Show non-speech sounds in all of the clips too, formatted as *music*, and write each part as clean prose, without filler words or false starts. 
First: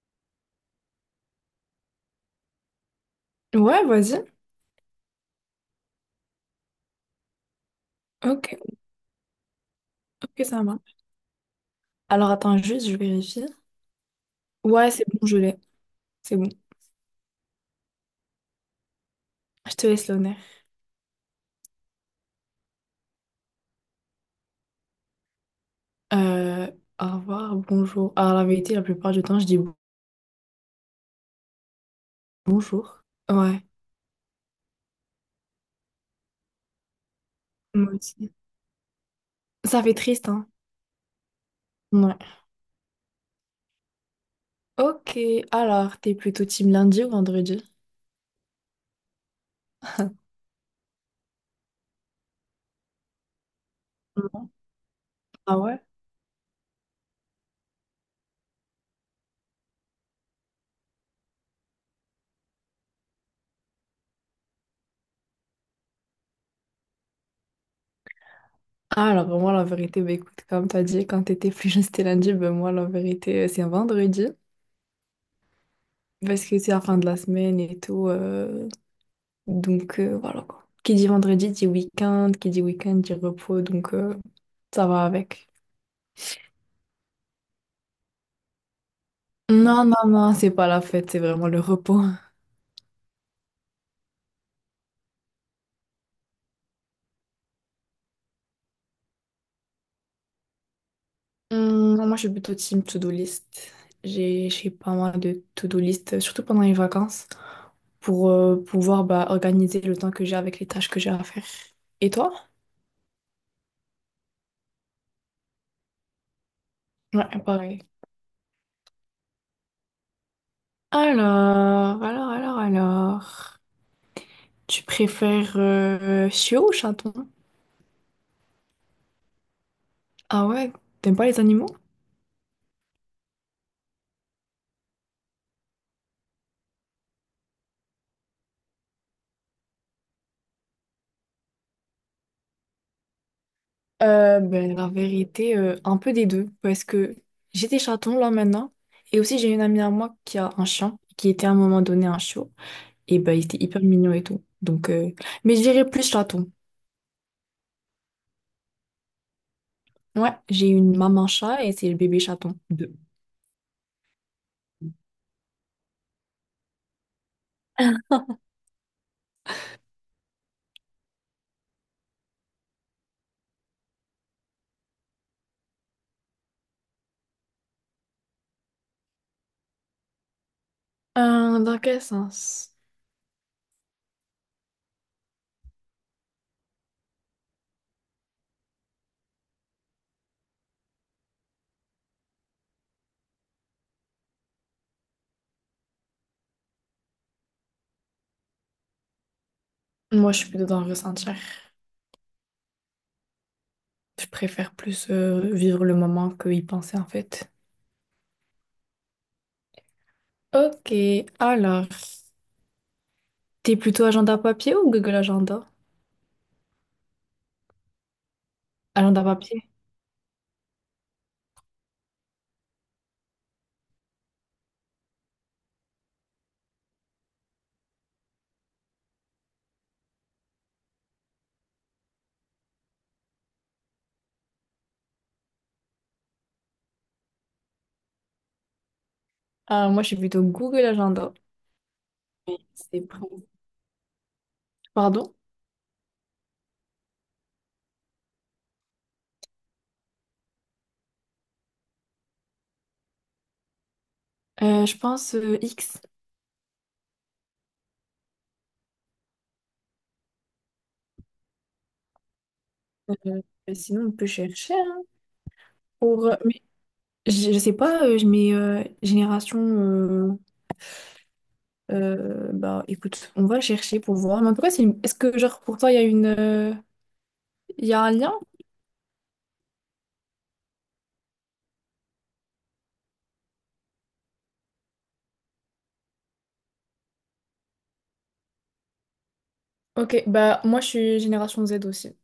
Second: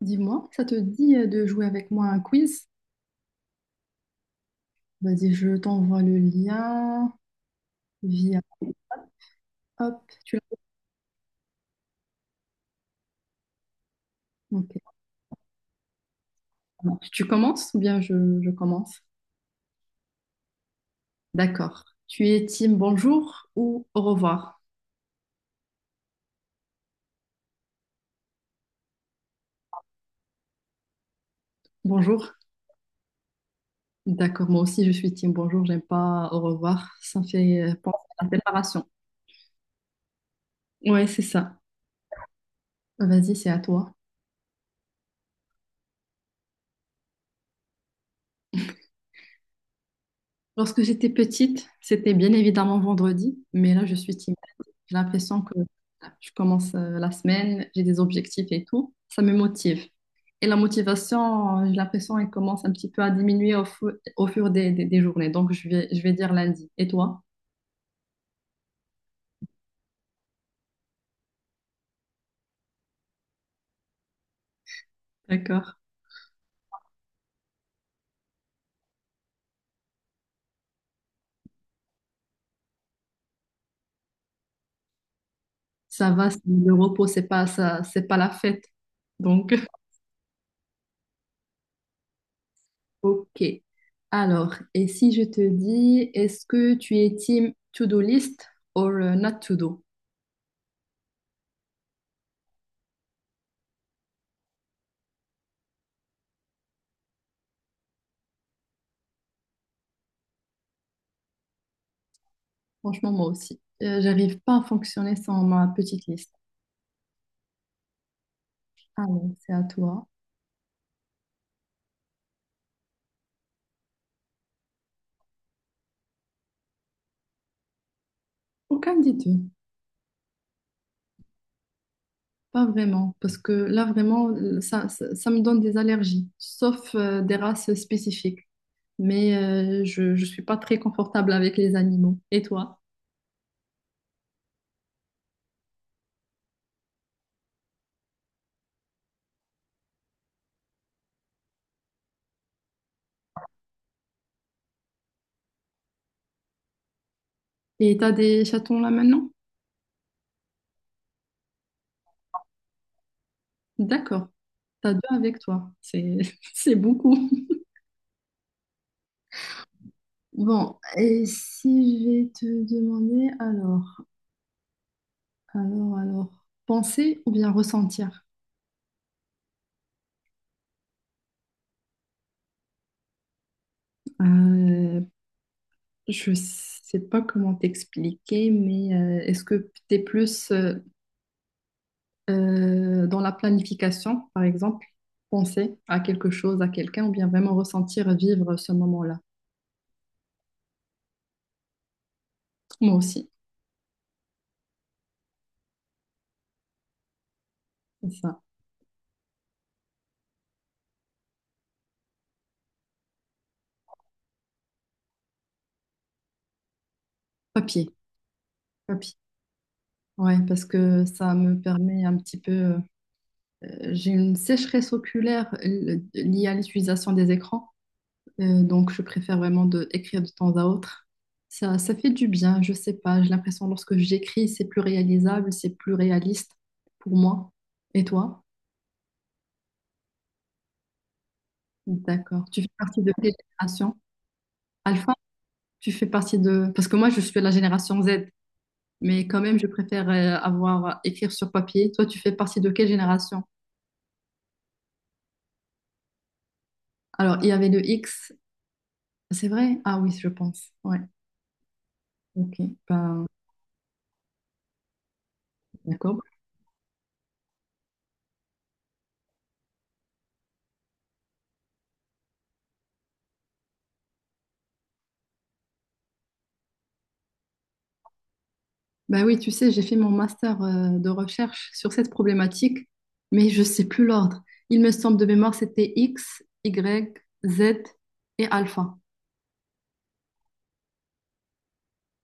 Dis-moi, ça te dit de jouer avec moi à un quiz? Ouais, vas-y. Vas-y, je t'envoie le lien via... Ok, Hop, tu ok, ça marche. Alors attends juste, je vérifie. l'as. Ok, Ouais, c'est bon, je l'ai. C'est bon. ça Tu commences ou bien je commence? Je te laisse l'honneur. D'accord. Tu es team bonjour ou au revoir? Euh, Au revoir, bonjour. Alors la vérité, la plupart du temps, je dis Bonjour. bonjour. Ouais, D'accord, moi aussi je suis team bonjour, j'aime pas au revoir. Ça me fait moi penser à la aussi. séparation. Ça fait triste, hein? Ouais, c'est ça. Ouais. Vas-y, c'est à toi. Ok, alors, t'es plutôt team lundi ou vendredi? Lorsque j'étais petite, c'était bien évidemment vendredi, mais là je suis team. Non. J'ai l'impression que Ah ouais? je commence la semaine, j'ai des objectifs et tout. Ça me motive. Et la motivation, j'ai l'impression qu'elle commence un petit peu à diminuer au fur des journées. Donc, je vais dire lundi. Et toi? Ah, alors moi, la vérité, bah écoute, comme t'as dit, quand t'étais plus jeune, c'était lundi, ben moi, la vérité, c'est vendredi. D'accord. Parce que c'est la fin de la semaine et tout. Donc voilà quoi. Qui dit vendredi dit week-end, qui dit week-end dit repos, donc ça va avec. Ça va, le repos, c'est pas ça, c'est pas la fête. Donc, Non, non, non, c'est pas la fête, c'est vraiment le repos. *laughs* ok. Alors, et si je te dis, est-ce que tu es team to-do list ou not to-do? Moi, je suis plutôt team to-do list. J'ai pas mal de to-do list, surtout pendant les vacances, pour pouvoir bah, organiser le temps que j'ai avec les tâches que j'ai à faire. Et toi? Franchement, moi aussi. J'arrive pas à fonctionner sans ma petite liste. Ouais, pareil. Alors, c'est à toi. Alors, alors. Tu préfères chiot ou chaton? Aucun des deux, Ah ouais, t'aimes pas les animaux? pas vraiment, parce que là vraiment, ça me donne des allergies, sauf des races spécifiques. Mais je suis pas très confortable avec les animaux. Et toi? Ben, la vérité, un peu des deux, parce que j'ai des chatons là maintenant, et aussi j'ai une amie à moi qui a un chien, qui était à un moment donné un chiot, et ben il était hyper mignon et tout. Donc, mais je dirais plus chaton. Et t'as des chatons là maintenant? Ouais, j'ai une maman chat et c'est le bébé chaton. Deux. D'accord, t'as deux avec toi. C'est, *laughs* c'est beaucoup. Bon, et si je vais te demander, alors, penser ou bien ressentir? Dans quel sens? Euh, je sais pas comment t'expliquer, mais est-ce que t'es plus, dans la planification, par exemple, penser à quelque chose, à quelqu'un, ou bien vraiment ressentir, vivre ce moment-là. Moi, je suis plutôt dans le ressentir. Moi aussi, Je préfère plus vivre le moment que y penser en fait. c'est ça. Ok, alors, t'es plutôt agenda papier ou Google Agenda? Papier, papier. Agenda papier. Ouais, parce que ça me permet un petit peu. J'ai une sécheresse oculaire liée à l'utilisation des écrans, donc je préfère vraiment de écrire de temps à autre. Ça fait du bien, je sais pas. J'ai l'impression lorsque j'écris, c'est plus réalisable, c'est plus réaliste pour moi. Et toi? Ah, moi, je suis plutôt Google Agenda. D'accord. Tu fais C'est partie de quelle vrai. génération? Pardon? Tu fais partie de... Parce que moi, je suis de la génération Z, mais quand même, je préfère avoir écrire sur papier. Toi, tu fais partie de quelle génération? Je pense X. Alors, il y avait le X, c'est vrai? Ah oui, je pense. Ouais, ok. Ben, Euh, Sinon, on peut chercher, hein, d'accord. pour... Mais je sais pas, je mets génération. Bah écoute, on va chercher pour voir. Mais en tout cas, est-ce que genre pour toi, il y a il y a un lien? Ben oui, tu sais, j'ai fait mon master de recherche sur cette problématique, mais je sais plus l'ordre. Il me semble de mémoire, c'était X, Y, Z et alpha. Ok, bah moi je suis génération Z aussi.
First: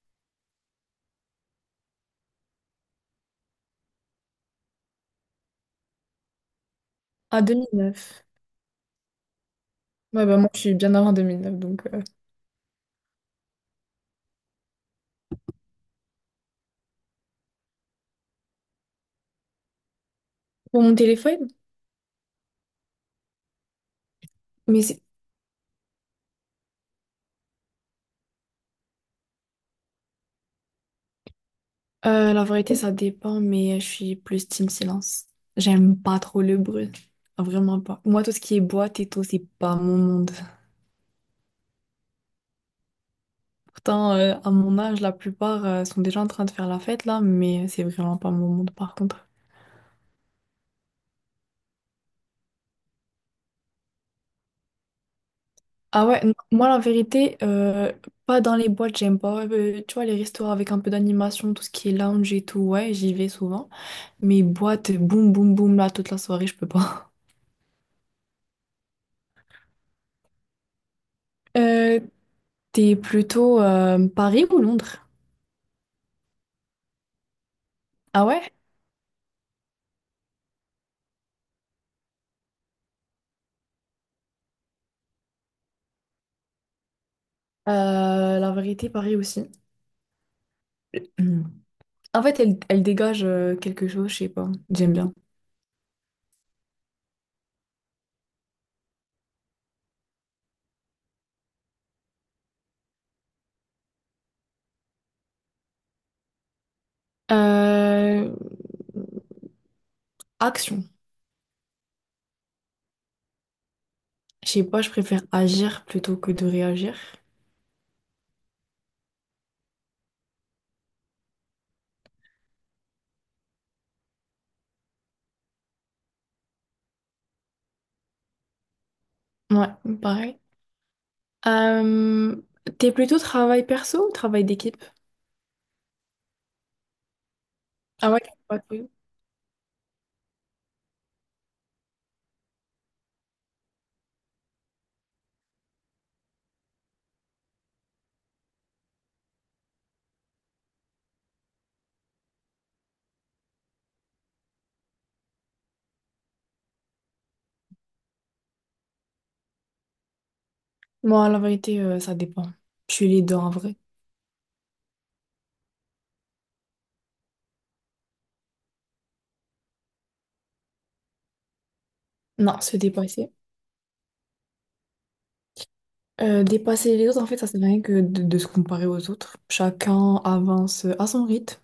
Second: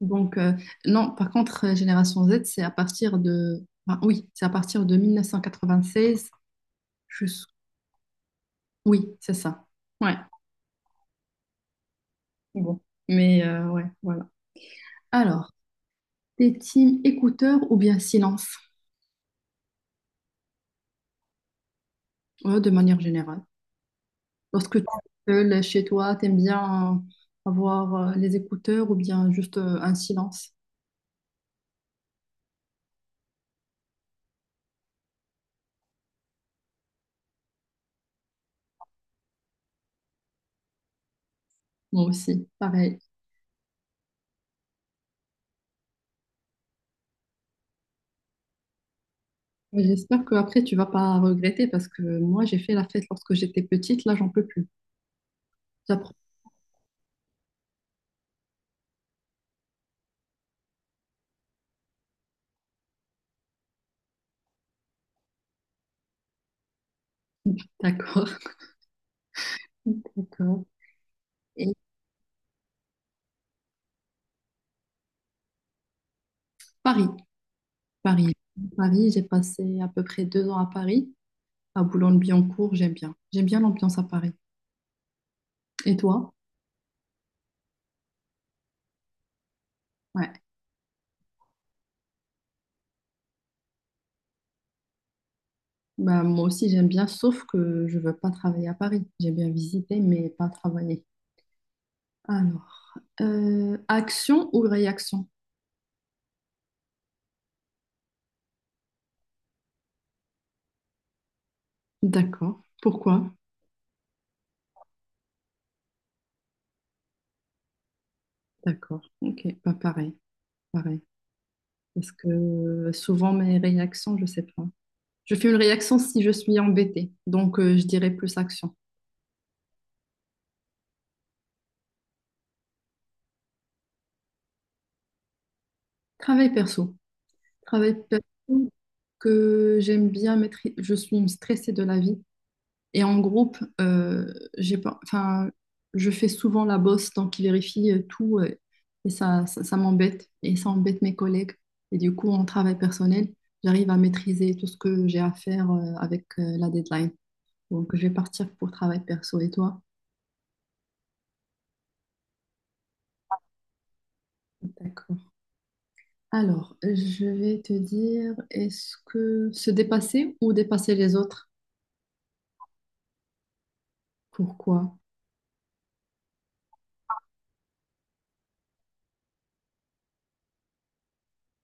Donc, non, par contre, génération Z, c'est à partir de... ben oui, c'est à partir de 1996 je Ah, 2009. Oui, c'est ça. Ouais. Ouais, bah moi je suis bien avant 2009 donc. Bon. Mais ouais, voilà. Alors, t'es team écouteur ou bien silence, Pour mon téléphone? ouais, de manière générale. Lorsque Mais tu c'est es seul chez toi, t'aimes bien avoir les écouteurs ou bien juste un silence. La vérité, ça dépend, mais je suis plus team silence. J'aime pas trop le bruit. Vraiment pas. Moi, tout ce qui est boîte et tout, c'est pas mon monde. Moi aussi, pareil. Pourtant, à mon âge, la plupart sont déjà en train de faire la fête là, mais c'est vraiment pas mon monde par contre. Mais j'espère que après tu vas pas regretter parce que moi j'ai fait la fête lorsque j'étais petite, là j'en peux plus. Ah J'apprends. ouais, non, moi, la vérité, pas dans les boîtes, j'aime pas. Tu vois, les restaurants avec un peu d'animation, tout ce qui est lounge et tout, ouais, j'y vais souvent. Mais boîte, boum, boum, boum, là, toute la soirée, je peux pas. *laughs* D'accord. *laughs* D'accord. Et Euh, T'es plutôt Paris ou Londres? Paris, Ah Paris, ouais? Paris. J'ai passé à peu près deux ans à Paris. À Boulogne-Billancourt, j'aime bien. J'aime bien l'ambiance à Paris. Et toi? La vérité, pareil aussi. Ouais. Mm. En fait, elle, elle dégage quelque chose, je sais pas. J'aime bien. Bah, moi aussi, j'aime bien, sauf que je veux pas travailler à Paris. J'aime bien visiter, mais pas travailler. Alors, action ou réaction? Euh, Action. D'accord. Pourquoi? Je sais pas, je préfère agir plutôt que de réagir. D'accord. Ok. Pas pareil. Pareil. Parce que souvent, mes réactions, je sais pas. Je fais une réaction si je suis embêtée. Donc, je dirais plus action. Ouais, pareil. Euh, T'es plutôt travail perso ou travail d'équipe? Travail perso. Travail Ah ouais, t'aimes pas perso trop. que j'aime bien maîtriser. Je suis une stressée de la vie. Et en groupe, j'ai pas, enfin, je fais souvent la bosse, donc ils vérifient tout et ça m'embête et ça embête mes collègues. Et du coup, en travail personnel, j'arrive à maîtriser tout ce que j'ai à faire avec la deadline. Donc, je vais partir pour travail perso. Et toi? Moi, la vérité, ça dépend. Je suis les deux en vrai. D'accord. Alors, je vais te dire, est-ce que se dépasser ou dépasser les autres? Non, se dépasser. Pourquoi? Dépasser les autres, en fait, ça sert à rien que de se comparer aux autres. Chacun avance à son rythme.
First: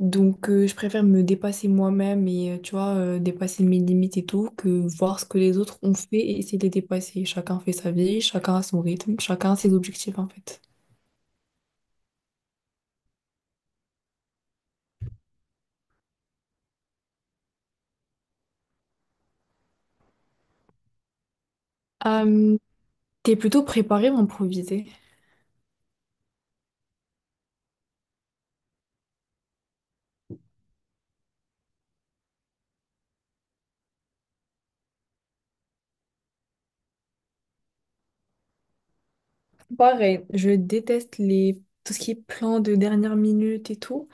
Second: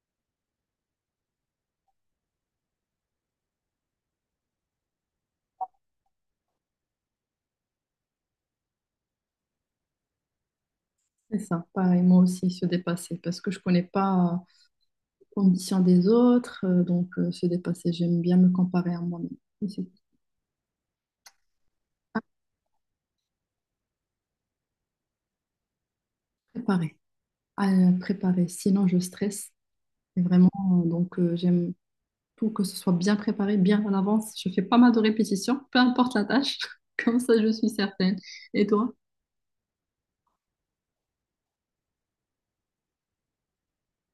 Donc, je préfère me dépasser moi-même et, tu vois, dépasser mes limites et tout, que voir ce que les autres ont fait et essayer de les dépasser. Chacun fait sa vie, chacun a son rythme, chacun a ses objectifs, en fait. C'est ça, pareil, moi aussi, se dépasser, parce que je connais pas. Ambition des autres. Donc, se dépasser, j'aime bien me comparer à moi-même. Mais c'est Euh, T'es plutôt préparé ou improvisé? préparer, à préparer. Sinon, je stresse. Et vraiment, donc, j'aime tout que ce soit bien préparé, bien à l'avance. Je fais pas mal de répétitions, peu importe la tâche. *laughs* Comme ça, je suis certaine. Et toi? Pareil, je déteste les... tout ce qui est plan de dernière minute et tout.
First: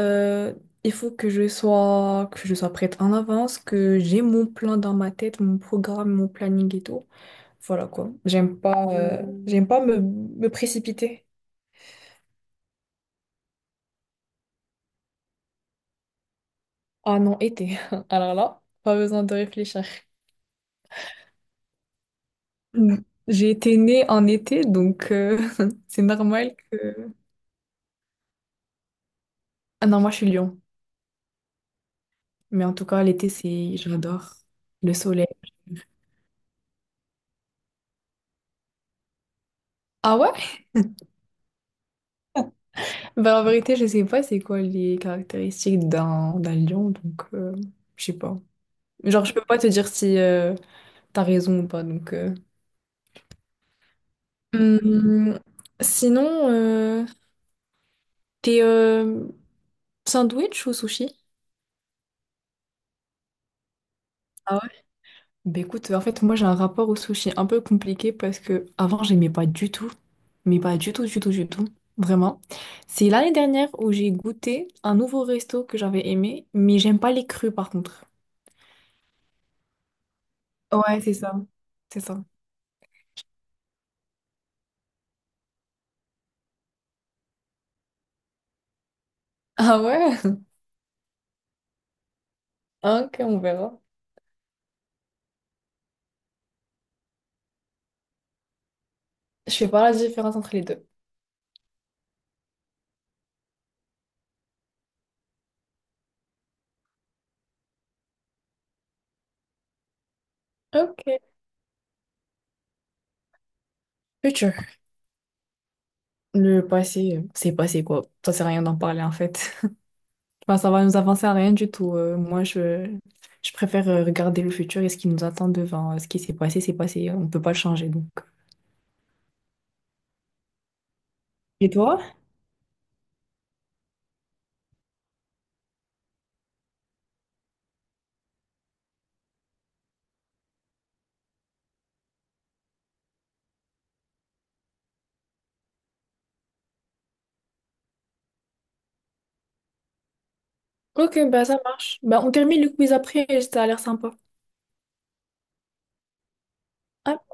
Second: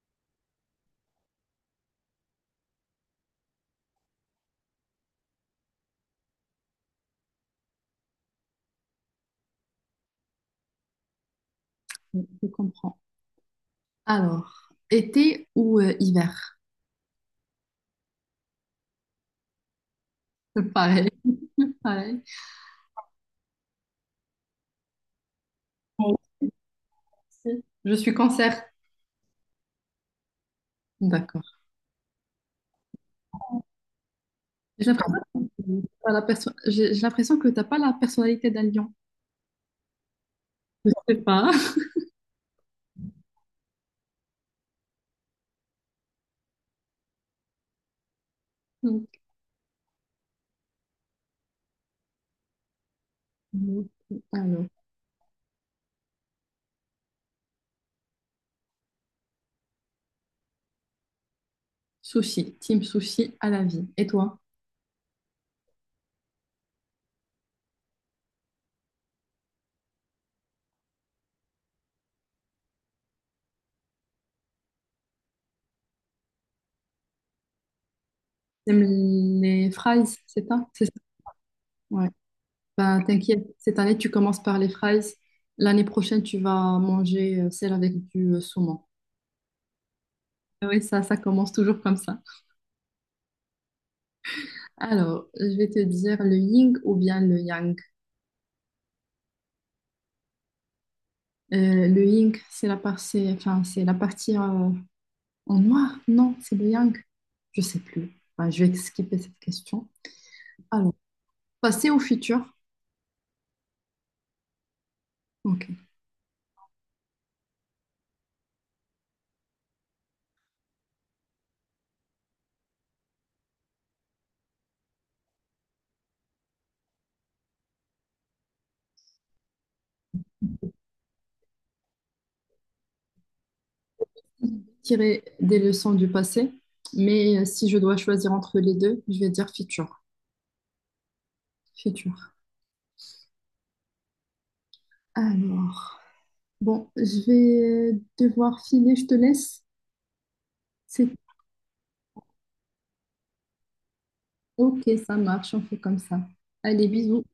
Euh, il faut que je sois prête en avance, que j'ai mon plan dans ma tête, mon programme, mon planning et tout. Voilà quoi. J'aime pas me précipiter. Je comprends. Alors, été ou hiver? Ah non, été. *laughs* Alors là, pas besoin de réfléchir. *laughs* Pareil, pareil. Mm. J'ai été née en été, donc *laughs* c'est normal que... Ouais. Je suis cancer. Ah non, moi je suis Lyon. D'accord. Mais en tout cas, l'été, c'est... J'adore J'ai le soleil. l'impression j'ai l'impression que t'as pas la personnalité d'un lion. Ah ouais? Je sais pas. Bah en vérité, je sais pas c'est quoi les caractéristiques d'un lion, donc je sais pas. *laughs* Genre, je peux pas te dire si t'as raison ou pas, donc... Mhm. Alors, Hum, sinon, t'es... sandwich ou sushi? sushi, team sushi à la vie. Et toi, Ah ouais? Bah écoute, en fait, moi j'ai un rapport au sushi un peu compliqué parce que avant j'aimais pas du tout, mais pas du tout, du tout, du tout, vraiment. C'est l'année dernière où j'ai goûté un nouveau resto que j'avais aimé, mais j'aime pas les crus par contre. t'aimes les fries, c'est ça? C'est ça. Ouais, c'est ça. C'est Ouais. ça. Bah, t'inquiète, cette année, tu commences par les fries. L'année prochaine, tu vas manger celle avec du saumon. Ah ouais? Ah oui, ça commence toujours comme ça. Ah, ok, on verra. Alors, je vais te dire le yin ou bien le yang. Je fais pas la différence entre les deux. Le yin, c'est la partie, enfin, c'est la partie en noir. Non, c'est le yang. Je sais plus. Enfin, je vais skipper cette question. Alors, Ok. passer au futur. Future. Ok. Le passé, c'est passé quoi. Ça sert à rien d'en parler en fait. Enfin, ça va nous avancer à rien du tout. Je préfère regarder le futur et ce qui nous attend devant. Ce qui s'est passé, c'est passé. On peut pas le changer, donc. Et toi? Tirer des leçons du passé, mais si je dois choisir entre les deux, je vais dire futur. Futur. Alors, bon, je vais devoir filer, je te laisse. C'est Ok, bah ça marche. Bah on termine le quiz après, ça a l'air sympa. ok, ça marche, on fait comme ça. Allez, bisous.